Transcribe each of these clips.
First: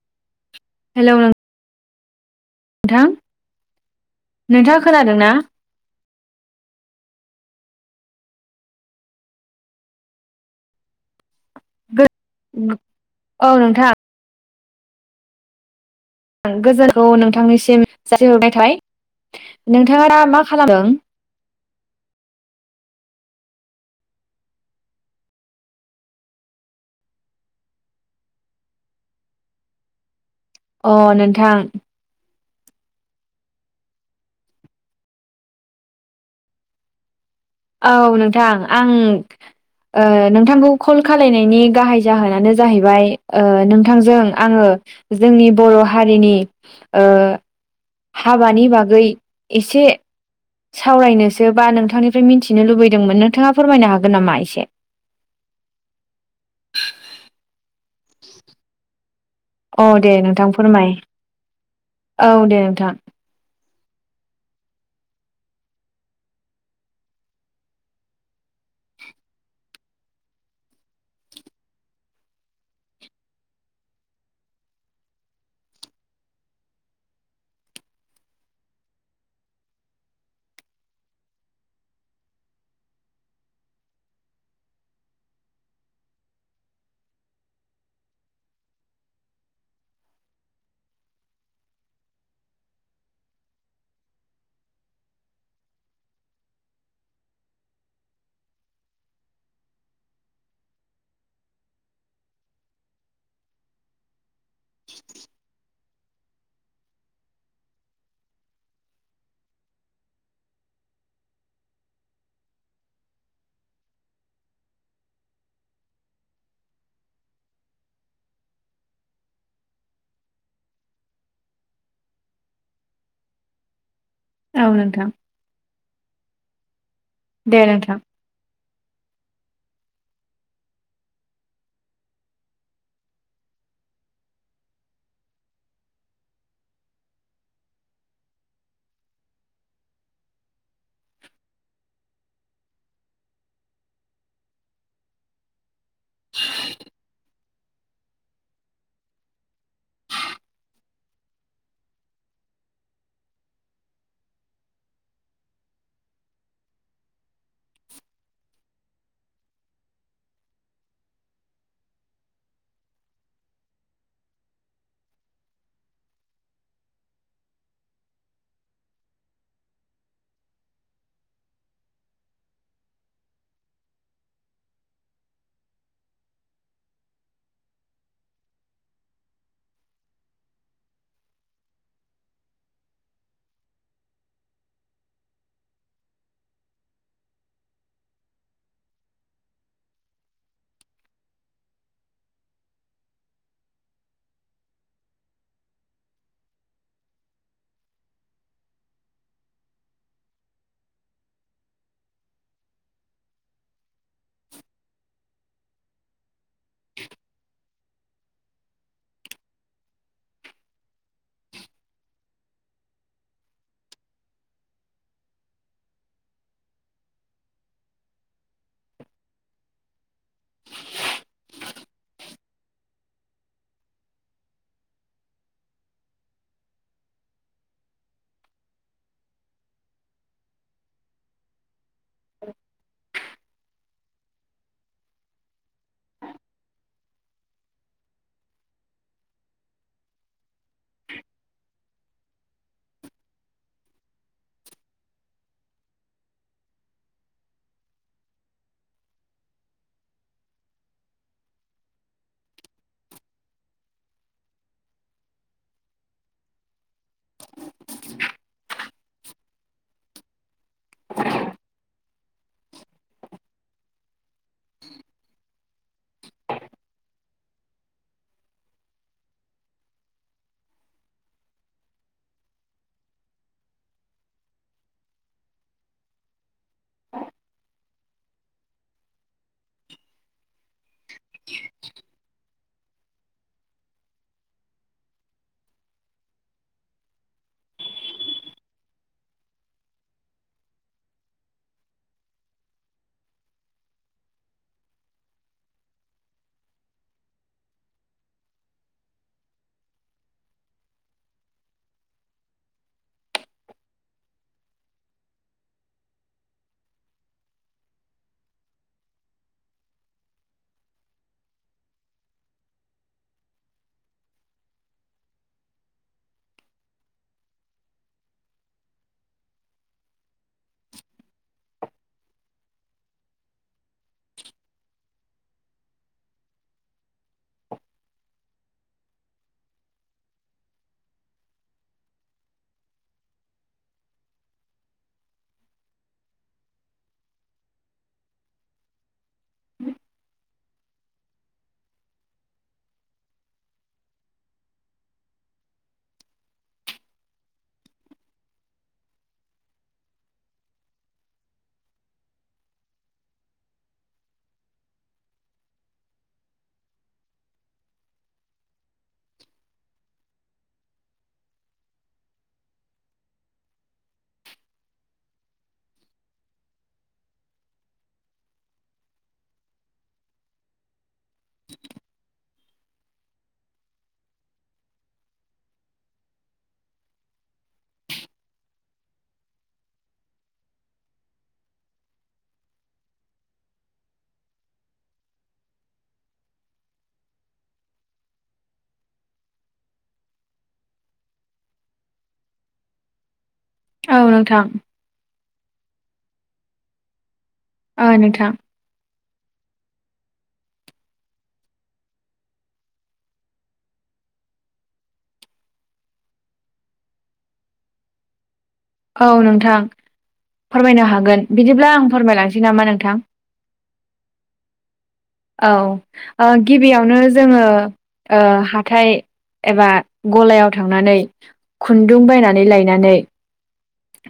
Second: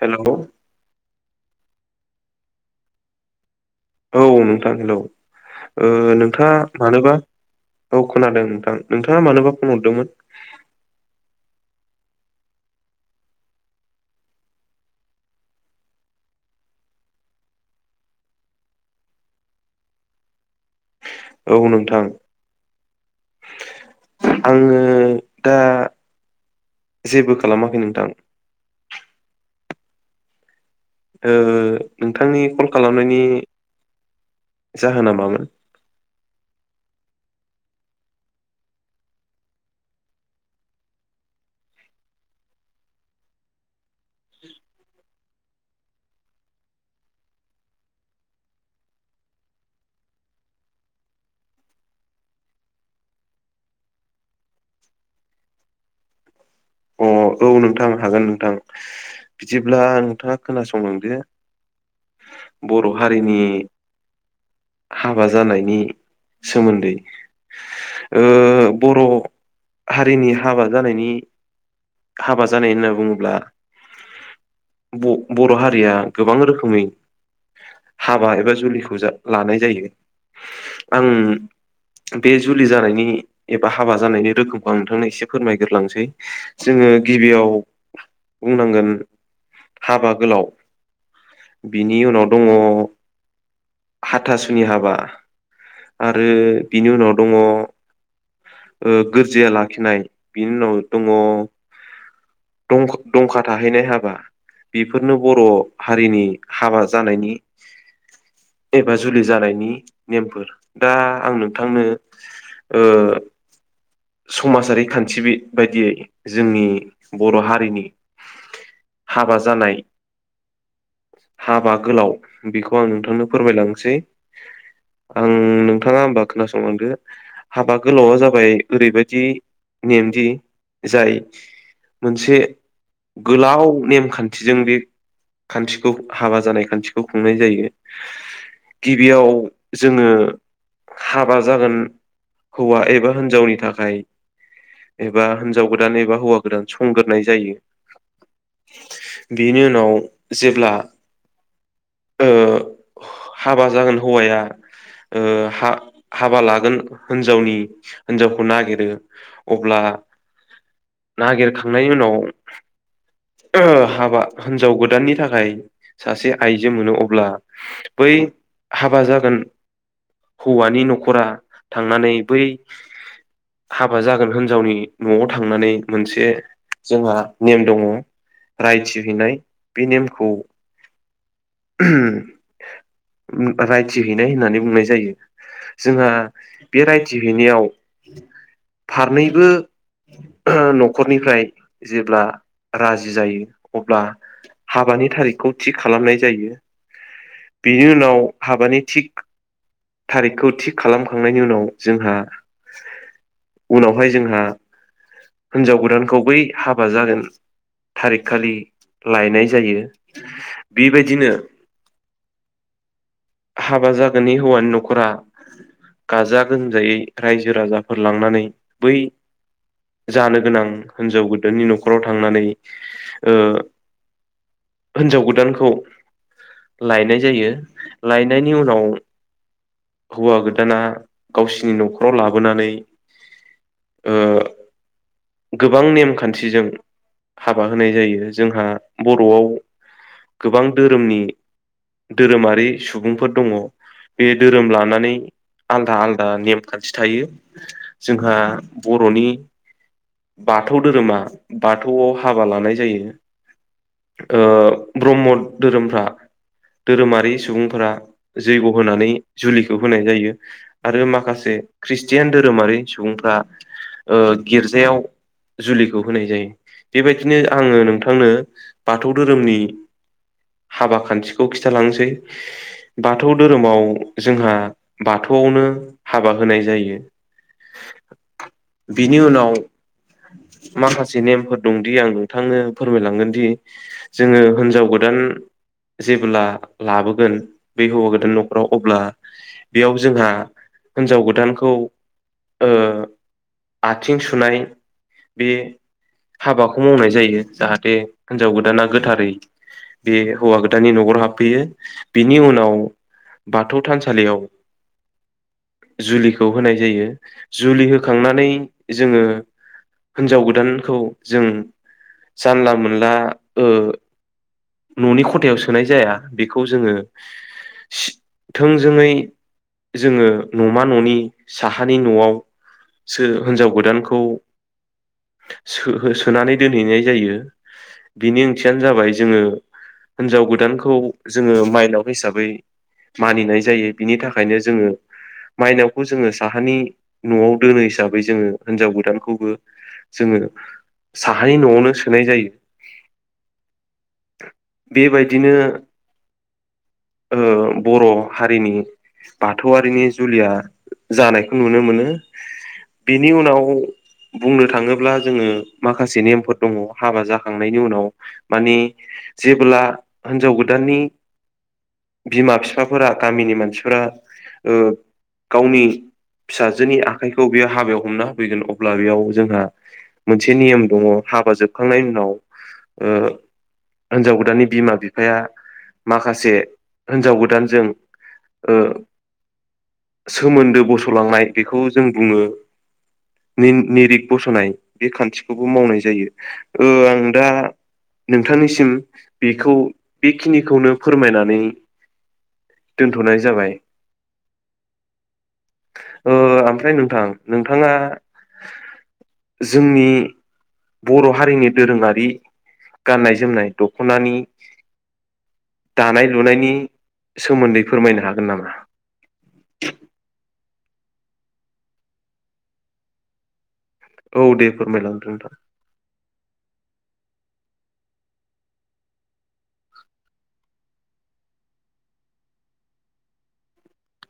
हेल' नोथां औ नोंथां हेलौ ओ नोंथाङा मानोबा औ खोनादों नोंथां नोंथाङा मानोबा फन हरदोंमोन? औ नोंथां गोजोनखौ नोंथांनिसिम जासिहरनाय थाबाय नोंथाङा दा मा खालामदों? औ नोंथां आंङो दा जेबो खालामाखै नोंथां अ ओ नोंथां नोंथांनि कल खालामनायनि जाहोना मामोन? औ नोंथां आं ओ नोंथांखौ कल खालायनायनि गाहाय जाहोनानो जाहैबाय ओ नोंथांजों आंङो जोंनि बर' हारिनि ओ हाबानि बागै एसे सावरायनोसो बा नोंथांनिफ्राय मिथिनो लुबैदोंमोन नोंथाङा फोरमायनो हागोन नामा एसे [inaudible] अ औ नोंथां हागोन नोंथां बिदिब्ला अ दे नोंथाङा नोंथां फोरमाय खोनासंलांदो औ दे नोंथां बर' हारिनि [inaudible] हाबा जानायनि सोमोन्दै ओ बर' हारिनि हाबा जानायनि हाबा जानाय होनना बुङोब्ला ब-बर' हारिया गोबां रोखोमै हाबा एबा जुलिखौ लानाय जायो आं बे जुलि जानायनि एबा हाबा जानायनि रोखोमखौ आं नोंथांनो एसे फोरमायग्रोलांसै जोंङो गिबियाव बुंनांगोन हाबा गोलाव बिनि उनाव दंङ हाथासुनि हाबा आरो बिनि उनाव दंङ ओ गोरजिया लाखिनाय बिनि उनाव दंङ [inaudible] दंखा दंखा थाहैनाय हाबा बेफोरनो बर' हारिनि हाबा जानायनि श एबा जुलि जानायनि नेम फोर दा आं नोंथांनो ओ समाजारि खान्थि बि बायदियै जोंनि बर' हारिनि हाबा जानाय हाबा गोलाव बेखौ आं नोंथांनो फोरमायलांनोसै। औ नोंथां आं नोंथांङा होमबा खोनासंलांदो दे हाबा नोंथां गोलावा जाबाय ओरैबायदि नेम दि जाय मोनसे गोलाव नेम खान्थिजों बे खान्थिखौ हाबा जानाय खान्थिखौ खुंनाय जायो। गिबियाव जोंङो हाबा जागोन हौवा एबा हिनजावनि थाखाय एबा जाव गोदान एबा हौवा गोदान संग्रोनाय जायो। बेनि उनाव जेब्ला ओ हाबा जागोन हौवाया ‌ ओ हा हाबा लागोन हिनजावनि हिनजावखौ नागिरो अब्ला नागिर खांनायनि उनाव [inaudible] ओ हाबा हिनजाव गोदाननि थाखाय सासे आइजो मोनो अब्ला बै हाबा जागोन हौवानि न'खरा थांनानै बै हाबा जागोन होनजावनि न'आव थांनानै मोनसे जोंहा नेम दंङ। रायथि हैैनाय बे नेम खौ ओम रायथि हैैनाय होननानै बुंनाय जायो। जोंहा बे रायथि हैैनायाव फारनैबो न'खर निफ्राय जेब्ला राजि जायो अब्ला हाबानि थारिख खौ थि खालामनाय जायो। बिनि उनाव हाबानि थिग थारिख खौ थि खालाम खांनायनि उनाव जोंहा उनावहाय जोंहा हिन्जाव गोदानखौ बै हाबा जागोन थारिख खालि लायनाय जायो बे बायदिनो [inaudible] हाबा जागोननि हौवानि न'खरा गाजा गोमजायै रायजो राजाफोर लांनानै बै जानो गोनां हिनजाव गोदाननि न'ख खराव थांनानै ओ हिनजाव गोदानखौ लायनाय जायो। लायनायनि उनाव हौवा गोदाना गावसिनि न'खराव लाबोनानै ओ गोबां नेम खान्थिजों हाबा होनाय जायो, जोंहा बर'आव गोबां धोरोमनि धोरोमारि सुबुंफोर दंङ। बे धोरोम लानानै आलदा आलदा नेम खान्थि थायो जोंहा बर'नि बाथौ धोरोमा बाथौआव हाबा लानाय जायो। ओ ब्रह्म धोरोमफ्रा धोरोमारि सुबुंफोरा जैग' होनानै जुलिखौ होनाय जायो। आरो माखासे ख्रिषटियान धोरोमारि सुबुंफ्रा ओ गिर्जायाव जुलिखौ होनाय जायो बेबायदिनो आङो नोंथांनो बाथौ धोरोमनि हाबा खान्थिखौ खिथालांनोसै बाथौ धोरोमाव जोंहा बाथौ खौनो हाबा होनाय जायो। बिनि उनाव माखासे नेमफोर दंदि आं नोंथांनो फोरमायलांगोन दि जोङो हिनजाव गोदान जेब्ला लाबोगोन बे हौवा गोदान न'खराव अब्ला बेयाव जोंहा हिन्जाव गोदानखौ ओ आथिं सुनाय बे हाबाखौ मावनाय जायो जाहाथे हिनजाव गोदाना गोथारै बे हौवा गोदानानि न'खराव हाबफैयो बिनि उनाव बाथौ थानसालियाव जुलिखौ होनाय जायो। जुलि होखांनानै जोङो हिनजाव गोदानखौ जों जानला मोनला ओ न'नि खथायाव सोनाय जाया बेखौ जोङो थोंजोङै जोङो न'मा न'नि साहानि न'आव सो हिनजाव गोदानखौ [inaudible] सो हो सोनानै दोनहैनाय जायो। बिनि ओंथियानो जाबाय जोङो हिनजाव गोदानखौ जोङो माइनाव हिसाबै मानिनाय जायो बिनि थाखायनो जोङो माइनावखौ जोङो साहानि न'आव दोनो हिसाबै जोङो हिनजाव गोदानखौ जोङो साहानि न'आवनो सोनाय जायो। बेबायदिनो ओ बर' हारिनि बाथौआरिनि जुलिया जानायखौ नुनो मोनो बेनि उनाव बुंनो थाङोब्ला जोङो माखासे नेमफोर दङ हाबा जाखांनायनि उनाव माने जेब्ला हिन्जाव गोदाननि [inaudible] बिमा फिफाफोरा गामिनि मानसिफोरा ओ गावनि फिसाजोनि आखाइखौ बेयो हाबायाव हमना होफैगोन अ- ब्ला बेयाव जोंहा मोनसे नियम दङ हाबा जोबखांनायनि उनाव ओ हिन्जाव गोदाननि बिमा बिफाया माखासे हिन्जाव गोदानजों ओ। सोमोन्दो बस'लांनाय बेखौ जों बुङो। नि-निरिग बस'नाय बे खान्थिखौबो मावनाय जायो ओ आं दा नोंथांनिसिम बेखौ बेखिनिखौनो फोरमायनानै दोनथ'नाय जाबाय। औ नोंथां। ओ ओमफ्राय नोंथां नोंथाङा ओ नोंथां जोंनि बर' हारिनि दोरोङारि गाननाय जोमनाय दख'नानि दानाय लुनायनि सोमोन्दै फोरमायनो हागोन नामा? औ नोंथां फोरमायनो हागोन बिदिब्ला आं फोरमायलांसै नामा नोंथां? औ दे फोरमायलांदो नोंथां। औ ओ गिबियावनो जोङो ओ हाथाय एबा गलायाव थांनानै खुन्दुं बायनानै लायनानै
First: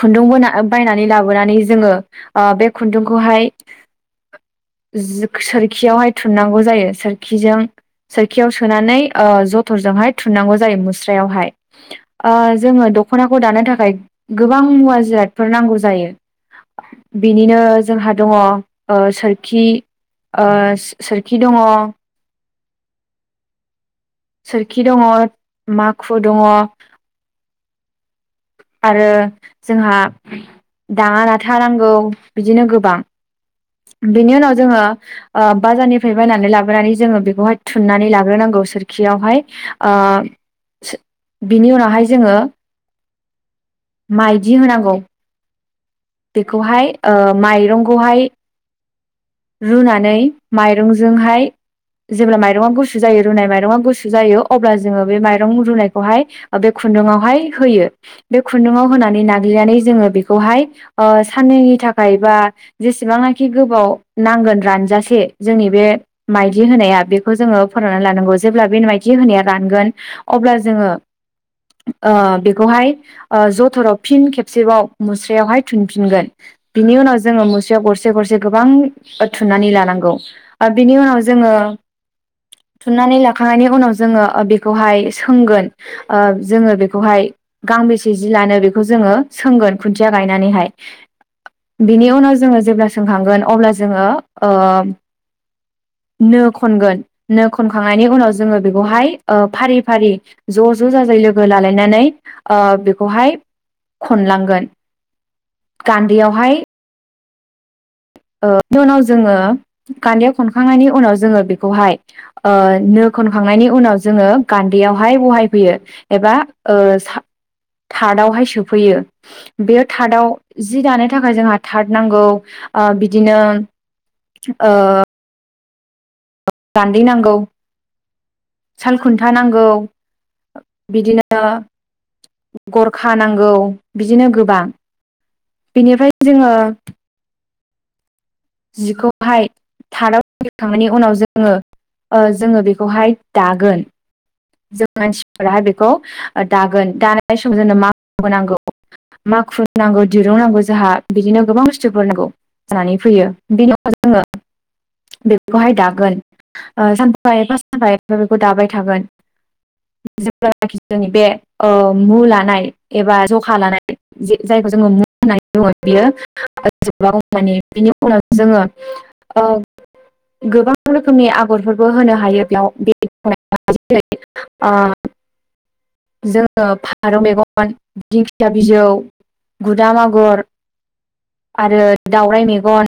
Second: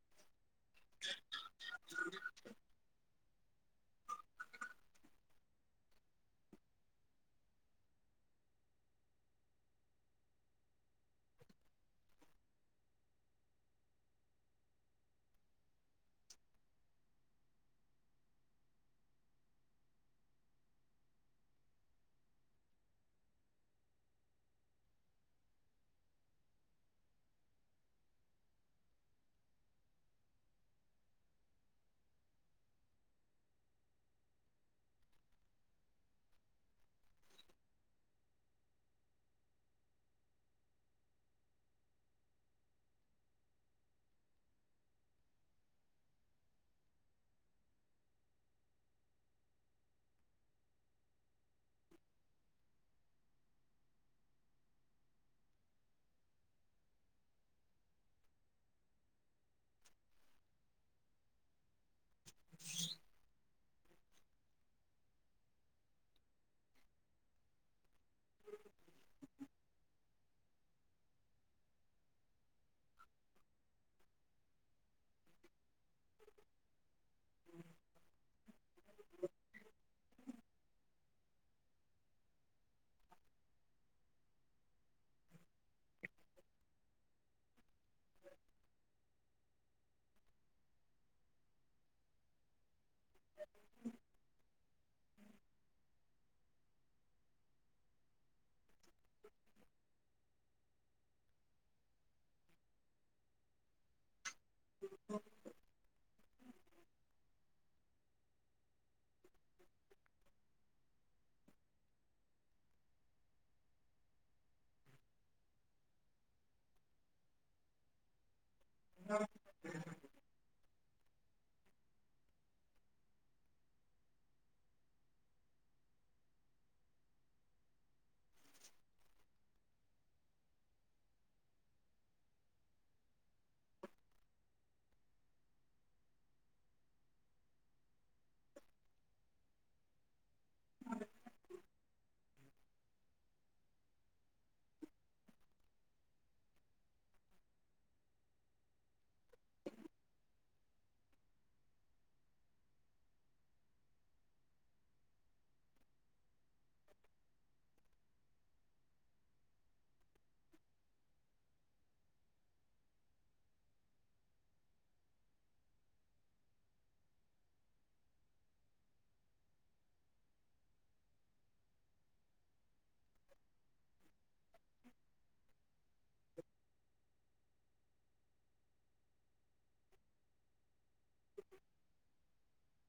खुन्दुं बोना बायनानै लाबोनानै जोङो ओ-बे खुन्दुंखौहाय, [inaudible] जि-सोरखियावहाय थुननांगौ जायो सोरखिजों सोरखियाव सोनानै ओ-जथरजों हाय थुननांगौ जायो मुस्रायावहाय ओ-जोङो दख'नाखौ दानो थाखाय गोबां मुवा जिरादफोर नांगौ जायो। बिनिनो जोंहा दङ ओ-सोरखि। ओ-सोरखि दङ। सोरखि दङ माखु दङ। आरो जोंहा दाङा ना थाानांगौ बिदिनो गोबां। बेनि उनाव जोङो ओ-बाजारनिफ्राय बायनानै लाबोनानै जोङो बेखौहाय थुननानै लाग्रोनांगौ। सोरखियावहाय ओ-बिनि उनावहाय जोङो। माइदि होनांगौ। बेखौहाय ओ-माइरंखौहाय रुनानै माइरंजोंहाय। जेब्ला माइरंआ गुसु जायो रुनाय माइरंआ गुसु जायो अब्ला जोङो बे माइरं रुनायखौहाय ओ-बे खु - खुन्दुंङावहाय होयो बे। खुन्दुङाव होनानै नाग्लिनानै जोङो बेखौहाय ओ-साननैनि थाखाय बा जेसेबांखि गोबाव नांगोन रानजासे जोंनि बे माइदि होनाया बेखौ जोङो फोराननानै लानांगौ। जेब्ला बे माइथि होनाया रानगोन अब्ला जोङो ओ-बेखौहाय ओ-जथराव फिन खेबसेबाव मुस्रायावहाय थुनफिनगोन बिनि उनाव जोङो मुसौ गरसे गरसे गोबां थुननानै लानां -' गौ। ओ-बिनि उनाव जोङो। थुननानै लाखांनायनि उनाव जोङो ओ-बेखौहाय सोंगोन जोङो बेखौहाय। गांबेसे जि लानो बेखौ जोङो सोंगोन खुन्थिया गायनानैहाय बिनि उनाव जोङो जेब्ला स सोंखांगोन अब्ला जोङो ओ नो खनगोन नो खनखांनायनि उनाव जोङो बेखौहाय फारि फारि ज' ज' ज'ज'जाजाय लोगो लालायनानै हाय खनलांगोन गान्दैयावहाय। ओ-उनाव जोङो गान्दया खनखांनायनि उनाव जोङो बेखौहाय ओ-नो खनखांनायनि उनाव जोङो गान्दैयावहाय बहाय फैयो एबा ओ-सा थार्दावहाय सोब फैयो बेयो थार्दआव जि दानो थाखाय जोंहा थार्द नांगौ। ओ-बिदिनो ओ- गान्दै नांगौ साल खुन्था नांगौ। बिदिनो गरखा नांगौ बिदिनो गोबां। बेनिफ्राय जोङो। जिखौहाय थार्दाव फखांनायनि उनाव जोङो। ओ-जोङो बेखौहाय दागोन। जों मानसिफोराहाय बेखौ ओ-दागोन दानाय समाव जोंनो मा [unintelligible] नांगौ। माखुन नांगौ दिरुं नांगौ जोंहा बिदिनो गोबां बुस्थुफोर नांगौ जानानै फैयो। बिनाव जोङो। बेखौहाय दागोन ओ-सानफा एफा सानफा एफा बेखौ दाबाय थागोन। जेब्लानखि जोंनि बे ओ-मु लानाय एबा जखा लानाय जाय मु होननानै बुङो बियो [inaudible] माने उनावजोङो ओ- गोबां रोखोमनि आगरफोरबो होनो हायो बेयाव बे [unintelligible] अ जोङो फारौ मेगन दिंखिया बिजौ। गुदाम आगर आरो दावराय मेगन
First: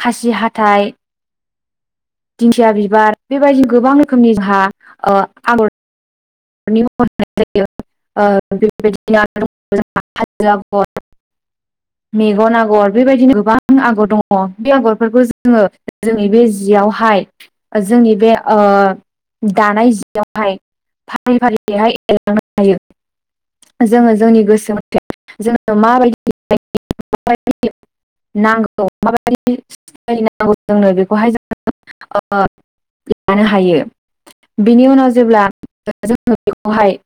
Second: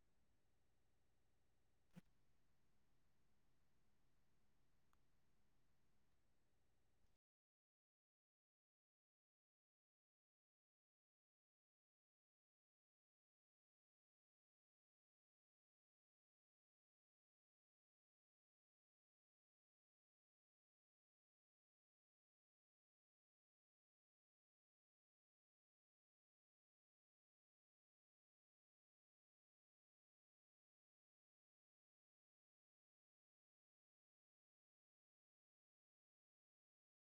खासि हाथाय दिंखया बिबार बेबायदि गोबां रोखोमनि जोंहा ओ आगर रनि महर हो ना य जा यो ओ बेफोरबायदिनो दं जों हा हा हाजो आगर मेगन आगर बेबायदिनो गोबां आगर दंङ बे आगरफोरखौ जोंङो जोंनि बे जियाव हा हाय जोंनि बे ओ दानाय जियावहाय हा फारि फारि बेहाय एरलांनो हायो। जोंङो जोंनि गोसो मथे जोंङो माबायदि [unintelligible] नांगौ माबायदि नांगौ जोंनो बेखौहाय जों ओ लानो हायो बिनि उनाव जेब्ला जोंङो बेखौहाय